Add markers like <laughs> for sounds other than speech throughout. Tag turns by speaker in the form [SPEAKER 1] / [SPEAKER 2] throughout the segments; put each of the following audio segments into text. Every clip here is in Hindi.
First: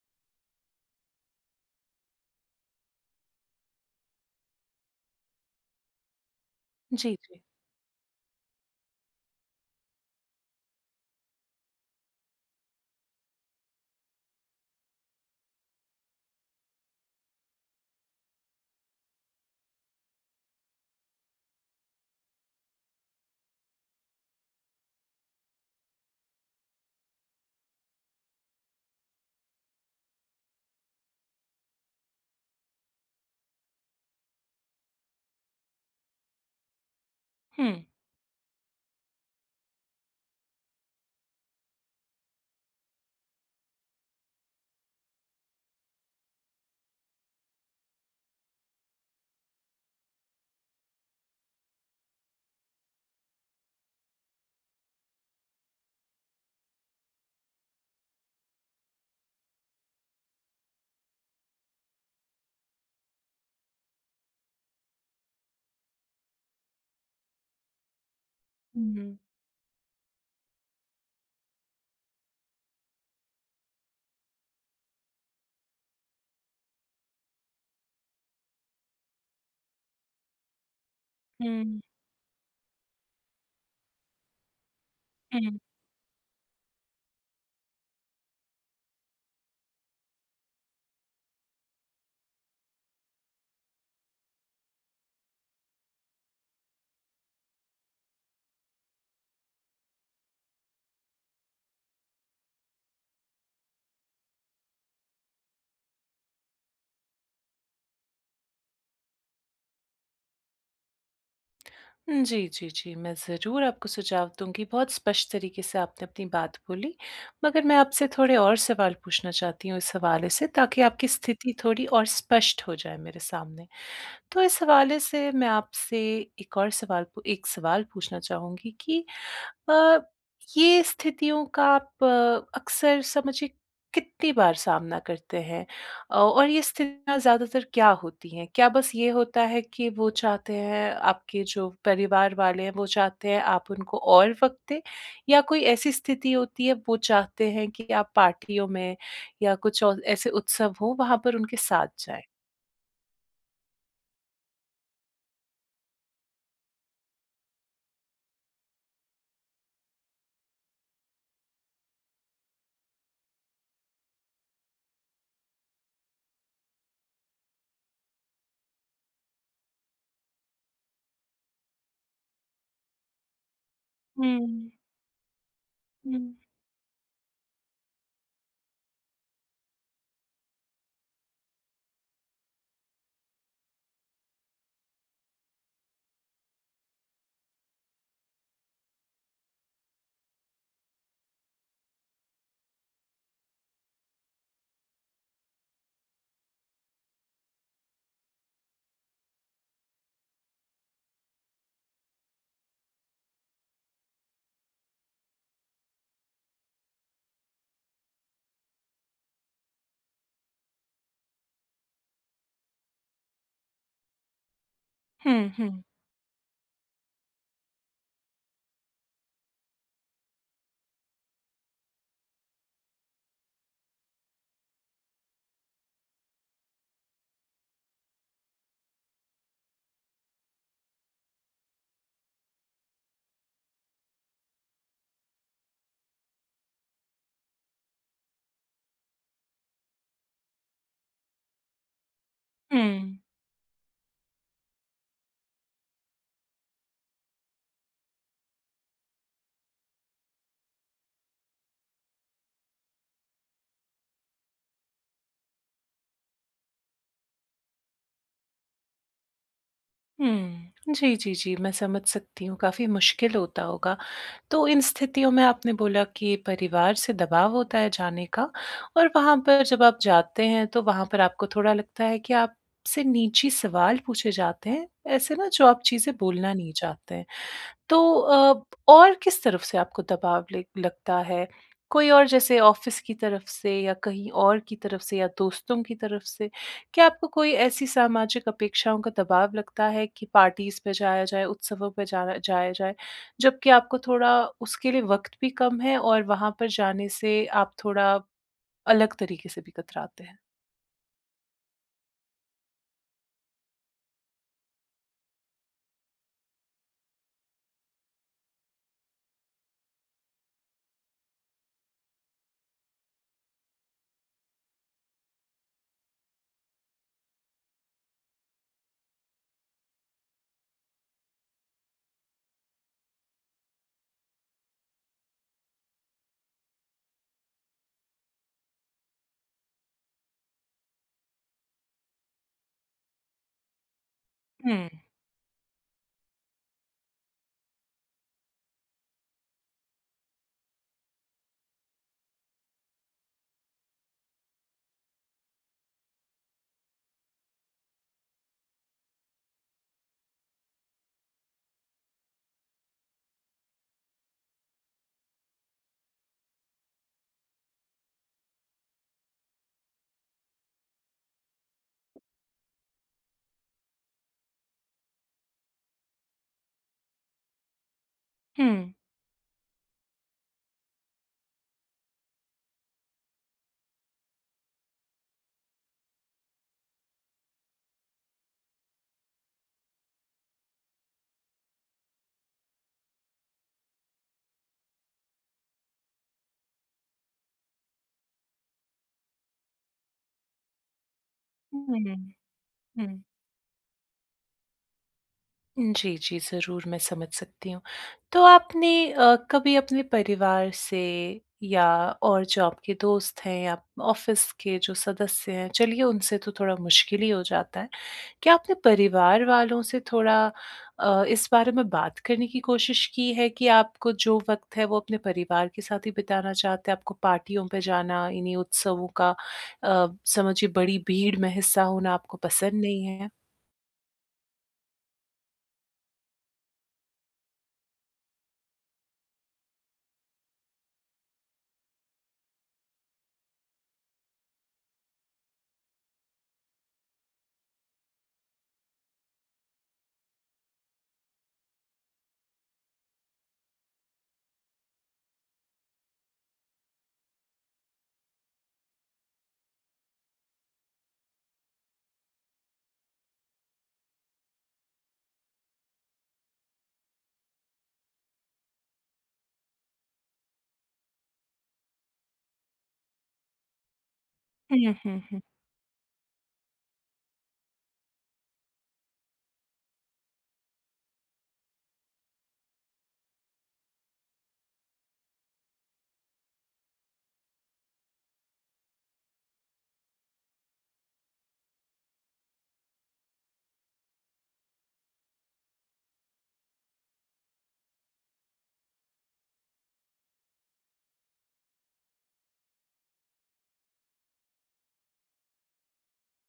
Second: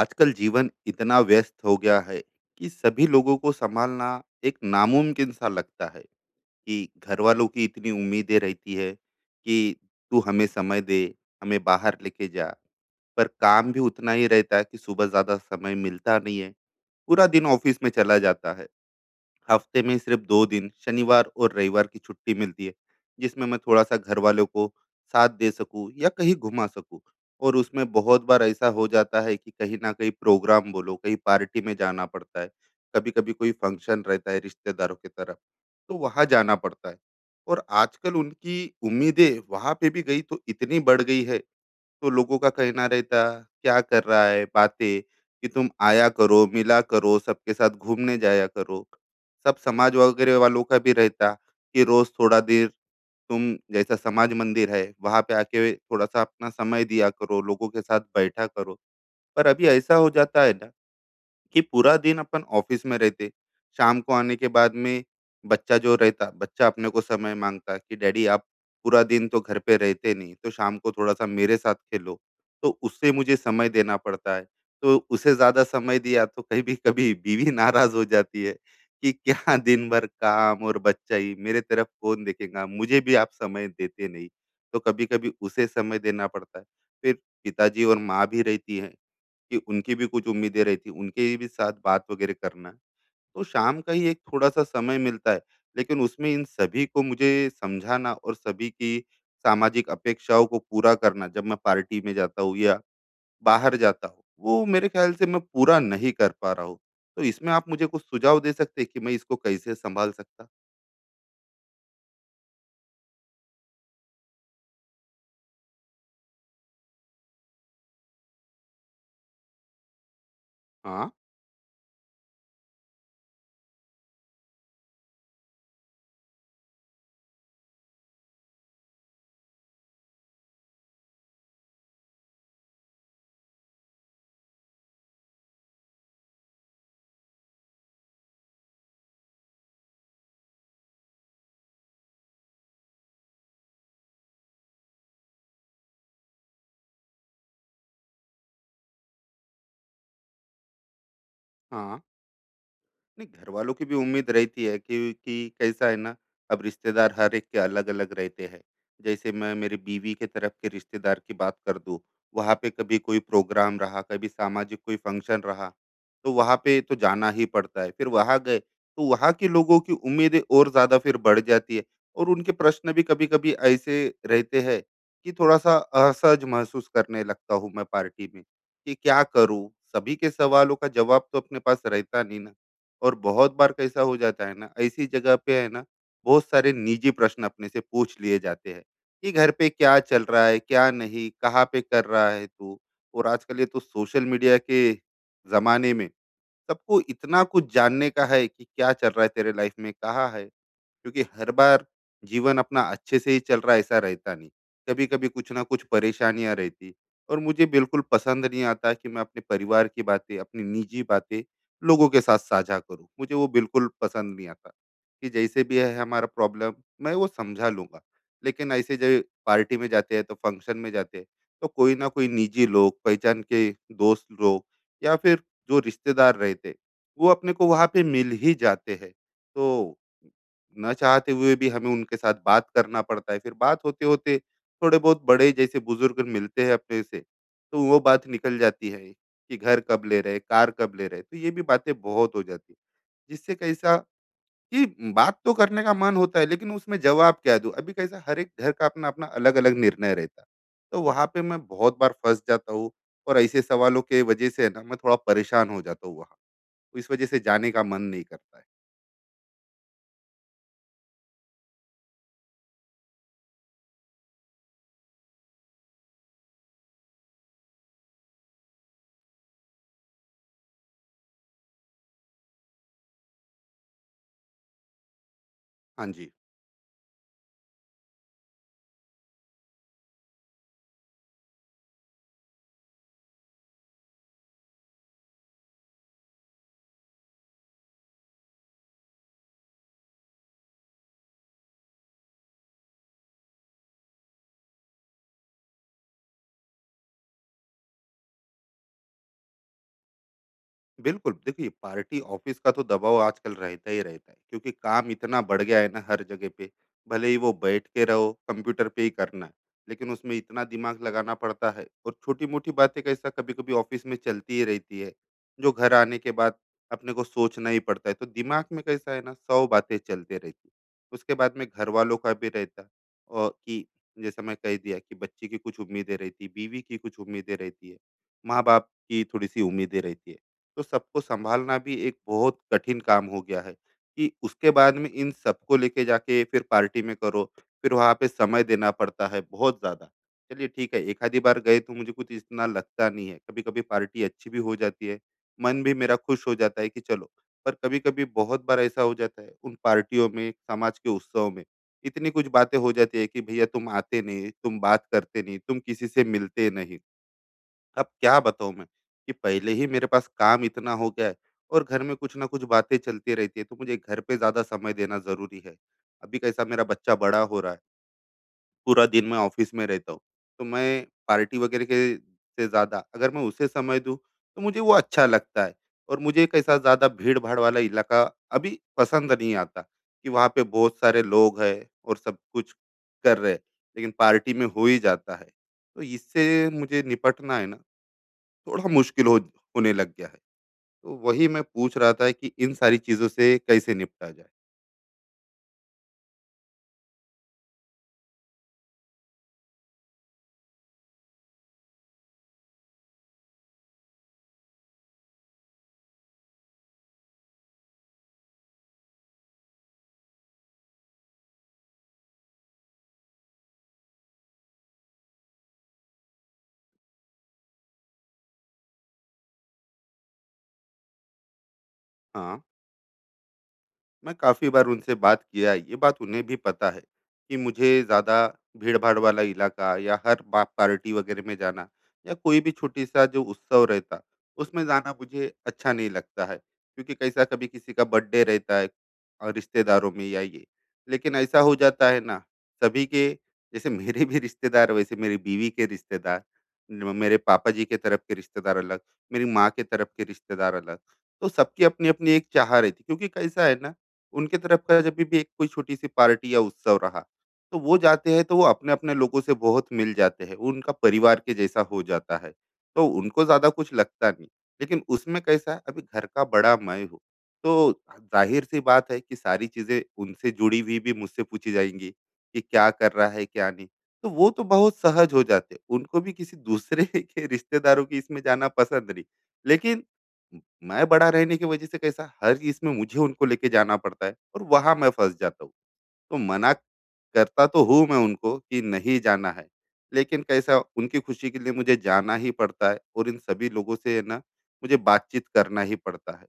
[SPEAKER 1] आजकल जीवन इतना व्यस्त हो गया है कि सभी लोगों को संभालना एक नामुमकिन सा लगता है। कि
[SPEAKER 2] जी,
[SPEAKER 1] घर
[SPEAKER 2] जी।
[SPEAKER 1] वालों की इतनी उम्मीदें रहती है कि तू हमें समय दे, हमें बाहर लेके जा। पर काम भी उतना ही रहता है कि सुबह ज़्यादा समय मिलता नहीं है, पूरा दिन ऑफिस में चला जाता है। हफ्ते में सिर्फ 2 दिन शनिवार और रविवार की छुट्टी मिलती है, जिसमें मैं थोड़ा-सा घर वालों को साथ दे सकूँ या कहीं घुमा सकूँ। और उसमें बहुत बार ऐसा हो जाता है कि कहीं न कहीं प्रोग्राम बोलो, कहीं पार्टी में जाना पड़ता है, कभी-कभी कोई फ़ंक्शन रहता है रिश्तेदारों की तरफ, तो वहाँ जाना पड़ता है। और
[SPEAKER 2] हुँ।
[SPEAKER 1] आजकल उनकी उम्मीदें वहाँ पे भी गई तो इतनी बढ़ गई है, तो लोगों का कहना रहता, क्या कर रहा है बातें, कि तुम आया करो, मिला करो, सबके साथ घूमने जाया करो। सब समाज वगैरह वालों का भी रहता कि रोज थोड़ा देर तुम जैसा समाज मंदिर है वहां पे आके थोड़ा सा अपना समय दिया करो, लोगों के साथ बैठा करो। पर अभी ऐसा हो जाता है ना कि पूरा दिन अपन ऑफिस में रहते, शाम को आने के बाद में बच्चा जो रहता, बच्चा अपने को समय माँगता कि डैडी आप पूरा
[SPEAKER 2] हुँ।
[SPEAKER 1] दिन तो घर पे रहते नहीं, तो शाम को थोड़ा-सा मेरे साथ खेलो, तो उससे मुझे समय देना पड़ता है। तो उसे ज़्यादा समय दिया तो कभी-कभी बीवी नाराज़ हो जाती है कि क्या दिन भर काम और बच्चा ही, मेरे
[SPEAKER 2] हुँ,
[SPEAKER 1] तरफ कौन देखेगा, मुझे भी आप समय देते नहीं। तो कभी-कभी
[SPEAKER 2] हुँ।
[SPEAKER 1] उसे समय देना पड़ता है। फिर पिताजी और माँ भी रहती हैं, कि उनकी भी कुछ उम्मीदें रहती, उनके भी साथ बात वगैरह करना। तो शाम का ही एक थोड़ा-सा समय मिलता है, लेकिन उसमें इन सभी को मुझे समझाना और सभी की सामाजिक अपेक्षाओं को पूरा करना, जब मैं पार्टी में जाता हूँ या बाहर जाता हूँ, वो मेरे ख़्याल से मैं पूरा नहीं कर पा रहा हूँ। तो इसमें आप मुझे कुछ सुझाव दे सकते हैं कि मैं इसको कैसे सँभाल सकता?
[SPEAKER 2] जी, जी, जी, मैं ज़रूर आपको सुझाव दूँगी। बहुत स्पष्ट तरीके से आपने अपनी बात बोली, मगर मैं आपसे थोड़े और सवाल पूछना चाहती हूँ इस हवाले से, ताकि आपकी
[SPEAKER 1] हाँ,
[SPEAKER 2] स्थिति थोड़ी और स्पष्ट हो जाए मेरे सामने। तो इस हवाले से मैं आपसे एक सवाल पूछना चाहूँगी कि अ, ये स्थितियों का आप अक्सर समझिए कितनी बार सामना करते हैं? और ये स्थितियाँ ज़्यादातर क्या होती हैं? क्या बस ये होता है कि वो चाहते हैं आपके जो परिवार वाले हैं, वो चाहते हैं आप उनको और वक़्त दें? या कोई ऐसी स्थिति होती है, वो चाहते हैं कि आप पार्टियों में या कुछ और ऐसे उत्सव हो, वहाँ पर उनके साथ
[SPEAKER 1] हाँ।
[SPEAKER 2] जाएँ?
[SPEAKER 1] नहीं, घर वालों की भी उम्मीद रहती है कि कि कैसा है ना, अब रिश्तेदार हर एक के अलग अलग रहते हैं। जैसे मैं मेरी बीवी के तरफ के रिश्तेदार की बात कर दूँ, वहाँ पे कभी कोई प्रोग्राम रहा, कभी सामाजिक कोई फंक्शन रहा, तो वहाँ पे तो जाना ही पड़ता है। फिर वहाँ गए तो वहाँ के लोगों की उम्मीदें और ज़्यादा फिर बढ़ जाती है, और उनके प्रश्न भी कभी कभी ऐसे रहते
[SPEAKER 2] हुँ,
[SPEAKER 1] हैं कि थोड़ा सा
[SPEAKER 2] हुँ।
[SPEAKER 1] असहज महसूस करने लगता हूँ मैं पार्टी में। कि क्या करूँ, सभी के सवालों का जवाब तो अपने पास रहता नहीं ना। और बहुत बार कैसा हो जाता है ना, ऐसी जगह पे है ना, बहुत सारे निजी प्रश्न अपने से पूछ लिए जाते हैं कि घर पे क्या चल रहा है, क्या नहीं, कहाँ पे कर रहा है तू। और आजकल ये तो सोशल मीडिया के जमाने में सबको इतना कुछ जानने का है कि क्या चल रहा है तेरे लाइफ में, कहाँ है, क्योंकि हर बार जीवन अपना अच्छे से ही चल रहा है ऐसा रहता नहीं, कभी कभी कुछ ना कुछ परेशानियां रहती। और मुझे बिल्कुल पसंद नहीं आता कि मैं अपने परिवार की बातें, अपनी निजी बातें लोगों के साथ साझा करूं, मुझे वो बिल्कुल पसंद नहीं आता। कि
[SPEAKER 2] हुँ,
[SPEAKER 1] जैसे
[SPEAKER 2] हुँ,
[SPEAKER 1] भी है हमारा प्रॉब्लम, मैं वो समझा लूंगा। लेकिन ऐसे जब पार्टी में जाते हैं, तो फंक्शन में जाते हैं, तो कोई ना कोई निजी लोग पहचान के, दोस्त लोग या फिर जो रिश्तेदार रहते, वो अपने को वहाँ पे मिल ही जाते हैं। तो ना चाहते हुए भी हमें उनके साथ बात करना पड़ता है, फिर बात होते होते थोड़े बहुत बड़े जैसे बुजुर्ग मिलते हैं अपने से, तो वो बात निकल जाती है कि घर कब ले रहे, कार कब ले रहे, तो ये भी बातें बहुत हो जाती है।
[SPEAKER 2] हुँ।
[SPEAKER 1] जिससे कैसा कि बात तो करने का मन होता है लेकिन उसमें जवाब क्या दूं, अभी कैसा हर एक घर का अपना अपना अलग अलग निर्णय रहता है, तो वहां पे मैं बहुत बार फंस जाता हूँ। और ऐसे सवालों के वजह से ना मैं थोड़ा परेशान हो जाता हूँ वहाँ, इस वजह से जाने का मन नहीं करता है।
[SPEAKER 2] हुँ। जी, जी, जी, मैं समझ सकती हूँ, काफ़ी मुश्किल होता होगा। तो इन स्थितियों में आपने बोला कि परिवार से दबाव होता है जाने का, और वहाँ पर जब आप जाते हैं, तो वहाँ पर आपको थोड़ा लगता है कि आपसे निजी सवाल पूछे जाते हैं, ऐसे ना, जो आप
[SPEAKER 1] हाँ
[SPEAKER 2] चीज़ें
[SPEAKER 1] जी।
[SPEAKER 2] बोलना नहीं चाहते हैं। तो और किस तरफ से आपको दबाव ले लगता है? कोई और, जैसे ऑफ़िस की तरफ से, या कहीं और की तरफ से, या दोस्तों की तरफ से? क्या आपको कोई ऐसी सामाजिक अपेक्षाओं का दबाव लगता है कि पार्टीज़ पे जाया जाए, उत्सवों पे जाना जाया जाए, जबकि आपको थोड़ा उसके लिए वक़्त भी कम है, और वहाँ पर जाने से आप थोड़ा अलग तरीके से भी कतराते हैं?
[SPEAKER 1] बिल्कुल, देखिए पार्टी ऑफिस का तो दबाव आजकल रहता ही रहता है क्योंकि काम इतना बढ़ गया है ना हर जगह पे, भले ही वो बैठ के रहो कंप्यूटर पे ही करना है, लेकिन उसमें इतना दिमाग लगाना पड़ता है, और छोटी-मोटी बातें कैसा कभी-कभी ऑफिस में चलती ही रहती है, जो घर आने के बाद अपने को सोचना ही पड़ता है, तो दिमाग में कैसा है ना 100 बातें चलते रहती है। उसके बाद में घर वालों का भी रहता, और कि जैसा मैं कह दिया कि बच्चे की कुछ उम्मीदें रहती, बीवी की कुछ उम्मीदें रहती है, माँ-बाप की थोड़ी-सी उम्मीदें रहती है। तो सबको संभालना भी एक बहुत कठिन काम हो गया है, कि उसके
[SPEAKER 2] हुँ,
[SPEAKER 1] बाद में इन सबको लेके जाके फिर पार्टी में करो, फिर वहाँ पे समय देना पड़ता है बहुत ज़्यादा। चलिए ठीक है, एक आधी बार गए तो मुझे कुछ इतना लगता नहीं है, कभी कभी पार्टी अच्छी भी हो जाती है, मन भी मेरा खुश हो जाता है कि चलो। पर कभी कभी बहुत बार ऐसा हो जाता है उन पार्टियों में, समाज के उत्सव में इतनी कुछ बातें हो जाती है कि भैया तुम आते नहीं, तुम बात करते नहीं, तुम किसी से मिलते नहीं। अब क्या बताऊँ मैं, कि पहले ही मेरे पास काम इतना हो गया है, और घर में कुछ ना कुछ बातें चलती रहती है, तो मुझे घर पे ज़्यादा समय देना ज़रूरी है। अभी कैसा मेरा बच्चा बड़ा हो रहा है,
[SPEAKER 2] हुँ,
[SPEAKER 1] पूरा दिन मैं ऑफ़िस में रहता हूँ, तो मैं पार्टी वगैरह के से ज़्यादा अगर मैं उसे समय दूँ, तो मुझे वो अच्छा लगता है। और मुझे कैसा ज़्यादा भीड़-भाड़ वाला इलाका अभी पसंद नहीं आता, कि वहाँ पे बहुत सारे लोग हैं और सब कुछ कर रहे हैं, लेकिन पार्टी में हो ही जाता है। तो इससे मुझे निपटना है ना, थोड़ा मुश्किल हो होने लग गया है। तो वही मैं
[SPEAKER 2] हुँ,
[SPEAKER 1] पूछ रहा था कि इन सारी
[SPEAKER 2] हुँ।
[SPEAKER 1] चीज़ों से कैसे निपटा जाए?
[SPEAKER 2] जी, जी, ज़रूर मैं समझ सकती हूँ। तो आपने कभी अपने परिवार से, या और जो आपके दोस्त हैं, या ऑफ़िस के जो सदस्य हैं, चलिए उनसे तो थोड़ा मुश्किल ही हो जाता है। क्या आपने परिवार वालों से थोड़ा इस बारे में बात करने की कोशिश की है कि आपको जो वक़्त है वो अपने परिवार के साथ ही बिताना चाहते हैं? आपको पार्टियों पे जाना, इन्हीं उत्सवों का, अ, समझिए, बड़ी भीड़ में हिस्सा होना आपको
[SPEAKER 1] हाँ।
[SPEAKER 2] पसंद नहीं है?
[SPEAKER 1] मैं काफ़ी बार उनसे बात किया है, ये बात उन्हें भी पता है कि मुझे ज़्यादा भीड़-भाड़ वाला इलाका या हर बा पार्टी वगैरह में जाना या कोई भी छोटी-सा जो उत्सव रहता, उसमें जाना मुझे अच्छा नहीं लगता है। क्योंकि कैसा कभी किसी का बर्थडे रहता है रिश्तेदारों में या ये। लेकिन ऐसा हो जाता है ना, सभी के जैसे मेरे भी रिश्तेदार, वैसे मेरी बीवी के रिश्तेदार, म मेरे पापा जी के तरफ के रिश्तेदार अलग, मेरी माँ के तरफ के रिश्तेदार अलग। तो सबकी अपनी-अपनी एक चाह रहती, क्योंकि कैसा है ना उनके तरफ का जभी भी एक कोई छोटी-सी पार्टी या उत्सव रहा, तो वो जाते हैं तो वो अपने-अपने लोगों से बहुत मिल जाते हैं, उनका परिवार के जैसा हो जाता है, तो उनको ज़्यादा कुछ लगता नहीं।
[SPEAKER 2] हुँ,
[SPEAKER 1] लेकिन
[SPEAKER 2] हुँ, हुँ।
[SPEAKER 1] उसमें कैसा है अभी घर का बड़ा मैं हूँ, तो ज़ाहिर-सी बात है कि सारी चीज़ें उनसे जुड़ी हुई भी मुझसे पूछी जाएँगी कि क्या कर रहा है, क्या नहीं? तो वो तो बहुत सहज हो जाते हैं, उनको भी किसी दूसरे <laughs> के रिश्तेदारों के इसमें जाना पसंद नहीं। लेकिन म- मैं बड़ा रहने की वजह से कैसा हर इसमें मुझे उनको लेके जाना पड़ता है और वहां मैं फंस जाता हूँ। तो मना करता तो हूँ मैं उनको कि नहीं जाना है, लेकिन कैसा उनकी खुशी के लिए मुझे जाना ही पड़ता है और इन सभी लोगों से है ना मुझे बातचीत करना ही पड़ता है।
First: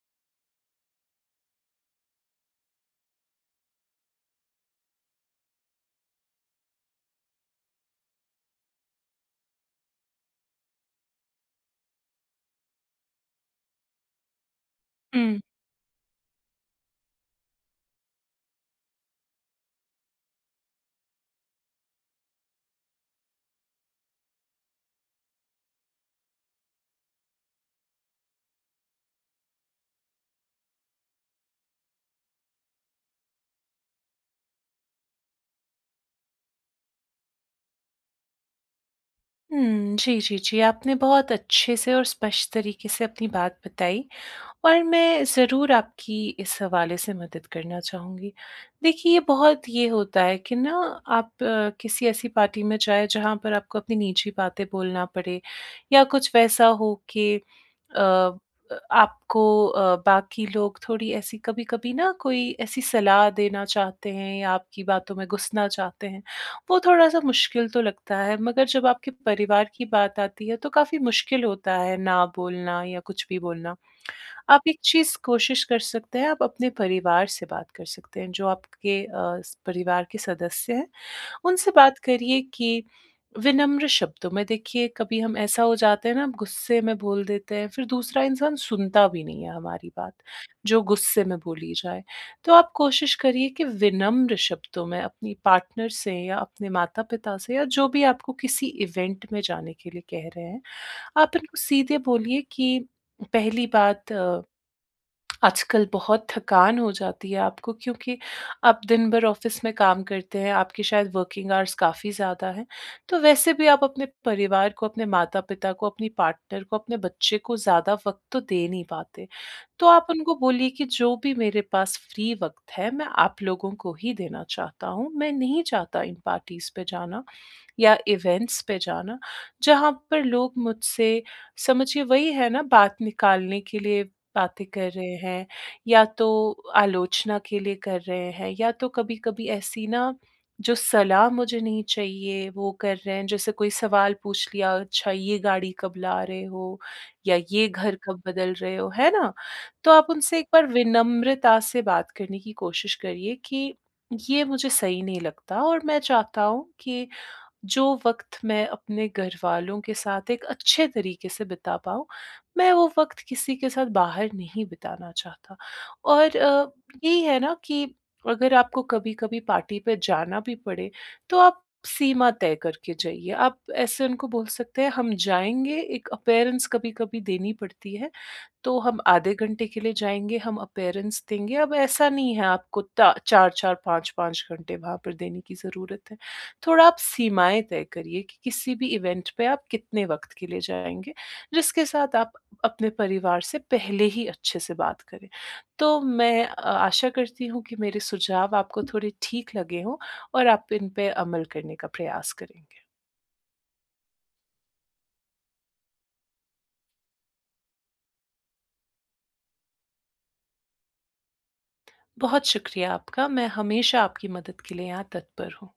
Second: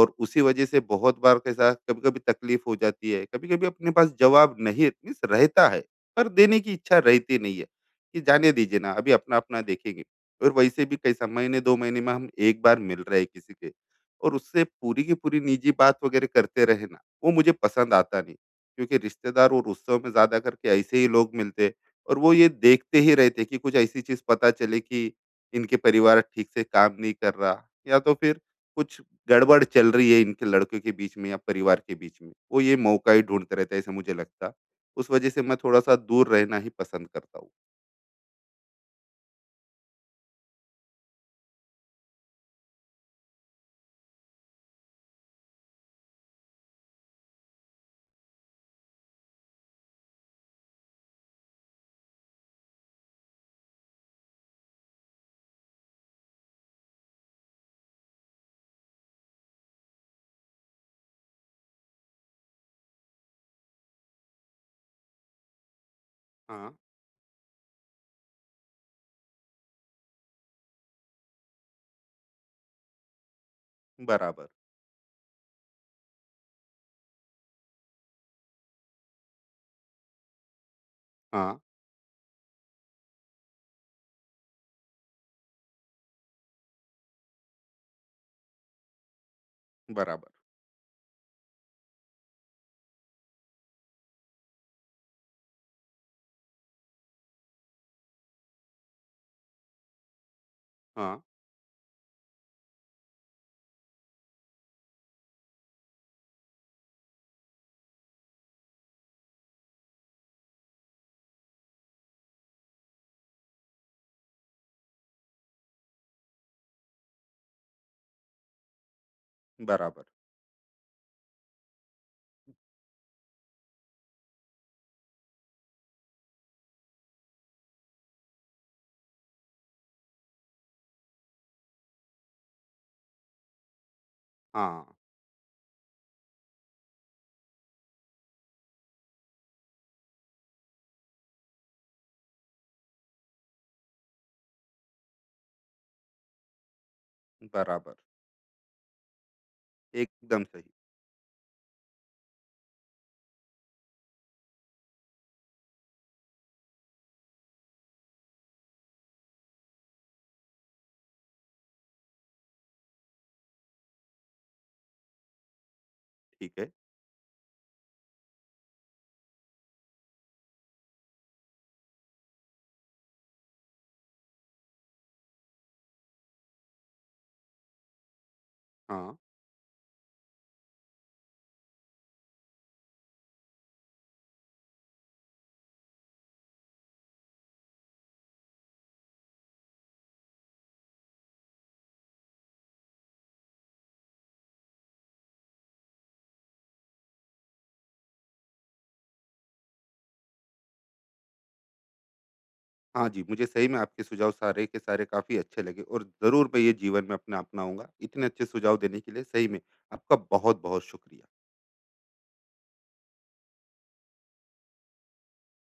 [SPEAKER 1] और उसी वजह से बहुत बार कैसा कभी-कभी तकलीफ हो जाती है, कभी-कभी अपने पास जवाब नहीं मीन्स रहता है, पर देने की इच्छा रहती नहीं है, कि जाने दीजिए ना, अभी अपना-अपना देखेंगे। और वैसे भी कैसा महीने 2 महीने में हम एक बार मिल रहे हैं किसी के, और उससे पूरी की पूरी निजी बात वगैरह करते रहे ना, वो मुझे पसंद आता नहीं। क्योंकि रिश्तेदार और उत्सव में ज़्यादा करके ऐसे ही लोग मिलते, और वो ये देखते ही रहते कि कुछ ऐसी चीज़ पता चले कि इनके परिवार ठीक से काम नहीं कर रहा, या तो फिर कुछ गड़बड़ चल रही है इनके लड़कों के बीच में या परिवार के बीच में, वो ये मौका ही ढूंढते रहता है, ऐसे मुझे लगता। उस वजह से मैं थोड़ा सा दूर रहना ही पसंद करता हूँ।
[SPEAKER 2] हुँ, जी, जी, जी। आपने बहुत अच्छे से और स्पष्ट तरीके से अपनी बात बताई। और मैं ज़रूर आपकी इस हवाले से मदद करना चाहूँगी। देखिए, ये बहुत ये होता है कि ना, आप किसी ऐसी पार्टी में जाएँ जहाँ पर आपको अपनी निजी बातें बोलना पड़े, या कुछ वैसा हो कि, अ, अ, आपको, बाकी लोग थोड़ी ऐसी कभी-कभी ना कोई ऐसी सलाह देना चाहते हैं, या आपकी बातों में घुसना चाहते हैं।
[SPEAKER 1] हाँ,
[SPEAKER 2] वो थोड़ा-सा मुश्किल तो लगता है, मगर जब आपके परिवार की बात आती है, तो काफ़ी मुश्किल होता है ना, बोलना या कुछ भी बोलना।
[SPEAKER 1] बराबर।
[SPEAKER 2] आप एक चीज़ कोशिश कर सकते हैं, आप अपने परिवार से बात कर सकते हैं, जो आपके अ, स परिवार के सदस्य हैं,
[SPEAKER 1] हाँ,
[SPEAKER 2] उनसे बात करिए कि, विनम्र शब्दों में, देखिए कभी हम ऐसा हो जाते हैं ना, हम गुस्से में बोल देते हैं, फिर दूसरा इंसान सुनता भी नहीं है हमारी बात,
[SPEAKER 1] बराबर।
[SPEAKER 2] जो गुस्से में बोली जाए। तो आप कोशिश करिए कि विनम्र शब्दों में अपनी पार्टनर से, या अपने माता-पिता से, या जो भी आपको किसी इवेंट में जाने के लिए कह रहे हैं,
[SPEAKER 1] हाँ,
[SPEAKER 2] आप उनको सीधे बोलिए कि, पहली बात, आजकल बहुत थकान हो जाती है आपको, क्योंकि आप दिन भर ऑफिस में काम करते हैं, आपकी शायद वर्किंग आवर्स काफ़ी ज़्यादा हैं। तो वैसे भी आप अपने परिवार को, अपने माता-पिता को, अपनी पार्टनर को, अपने बच्चे को ज़्यादा वक़्त तो दे नहीं पाते। तो
[SPEAKER 1] बराबर।
[SPEAKER 2] आप उनको बोलिए कि, जो भी मेरे पास फ्री वक़्त है, मैं आप लोगों को ही देना चाहता हूँ। मैं नहीं चाहता इन पार्टीज़ पे जाना, या इवेंट्स पे जाना, जहाँ पर लोग मुझसे, समझिए, वही है ना, बात निकालने के लिए बातें
[SPEAKER 1] हाँ,
[SPEAKER 2] कर रहे हैं, या तो आलोचना के लिए कर रहे हैं, या तो कभी-कभी ऐसी ना, जो सलाह मुझे नहीं चाहिए वो कर रहे हैं। जैसे कोई सवाल पूछ लिया, "अच्छा, ये गाड़ी कब ला रहे हो?" या "ये घर
[SPEAKER 1] बराबर।
[SPEAKER 2] कब बदल रहे हो?" है ना? तो आप उनसे
[SPEAKER 1] एकदम
[SPEAKER 2] एक बार
[SPEAKER 1] सही।
[SPEAKER 2] विनम्रता से बात करने की कोशिश करिए कि, ये मुझे सही नहीं लगता, और मैं चाहता हूँ कि, जो वक़्त मैं अपने घरवालों के साथ एक अच्छे तरीके से बिता पाऊँ, मैं वो वक़्त किसी के साथ बाहर नहीं बिताना चाहता। और
[SPEAKER 1] ठीक है।
[SPEAKER 2] यही है ना, कि अगर आपको कभी-कभी पार्टी पे जाना भी पड़े, तो आप सीमा तय करके जाइए। आप ऐसे उनको बोल सकते हैं, हम जाएँगे, एक अपीयरेंस कभी-कभी देनी पड़ती है, तो हम
[SPEAKER 1] हाँ।
[SPEAKER 2] आधे घंटे के लिए जाएँगे, हम अपीयरेंस देंगे। अब ऐसा नहीं है आपको ता 4-4 5-5 घंटे वहाँ पर देने की ज़रूरत है। थोड़ा आप सीमाएँ तय करिए कि किसी भी इवेंट पे आप कितने वक़्त के लिए जाएँगे, जिसके साथ आप अपने परिवार से पहले ही अच्छे से बात करें। तो मैं आशा करती हूँ कि मेरे सुझाव आपको थोड़े ठीक लगे हों, और आप इन पे अमल करने का प्रयास करेंगे।
[SPEAKER 1] हाँ जी, मुझे सही में आपके सुझाव सारे के सारे काफ़ी अच्छे लगे और ज़रूर मैं ये जीवन में अपने अपनाऊँगा। इतने अच्छे सुझाव देने के लिए सही में आपका बहुत-बहुत शुक्रिया।
[SPEAKER 2] बहुत शुक्रिया आपका, मैं हमेशा आपकी मदद के लिए यहाँ तत्पर हूँ।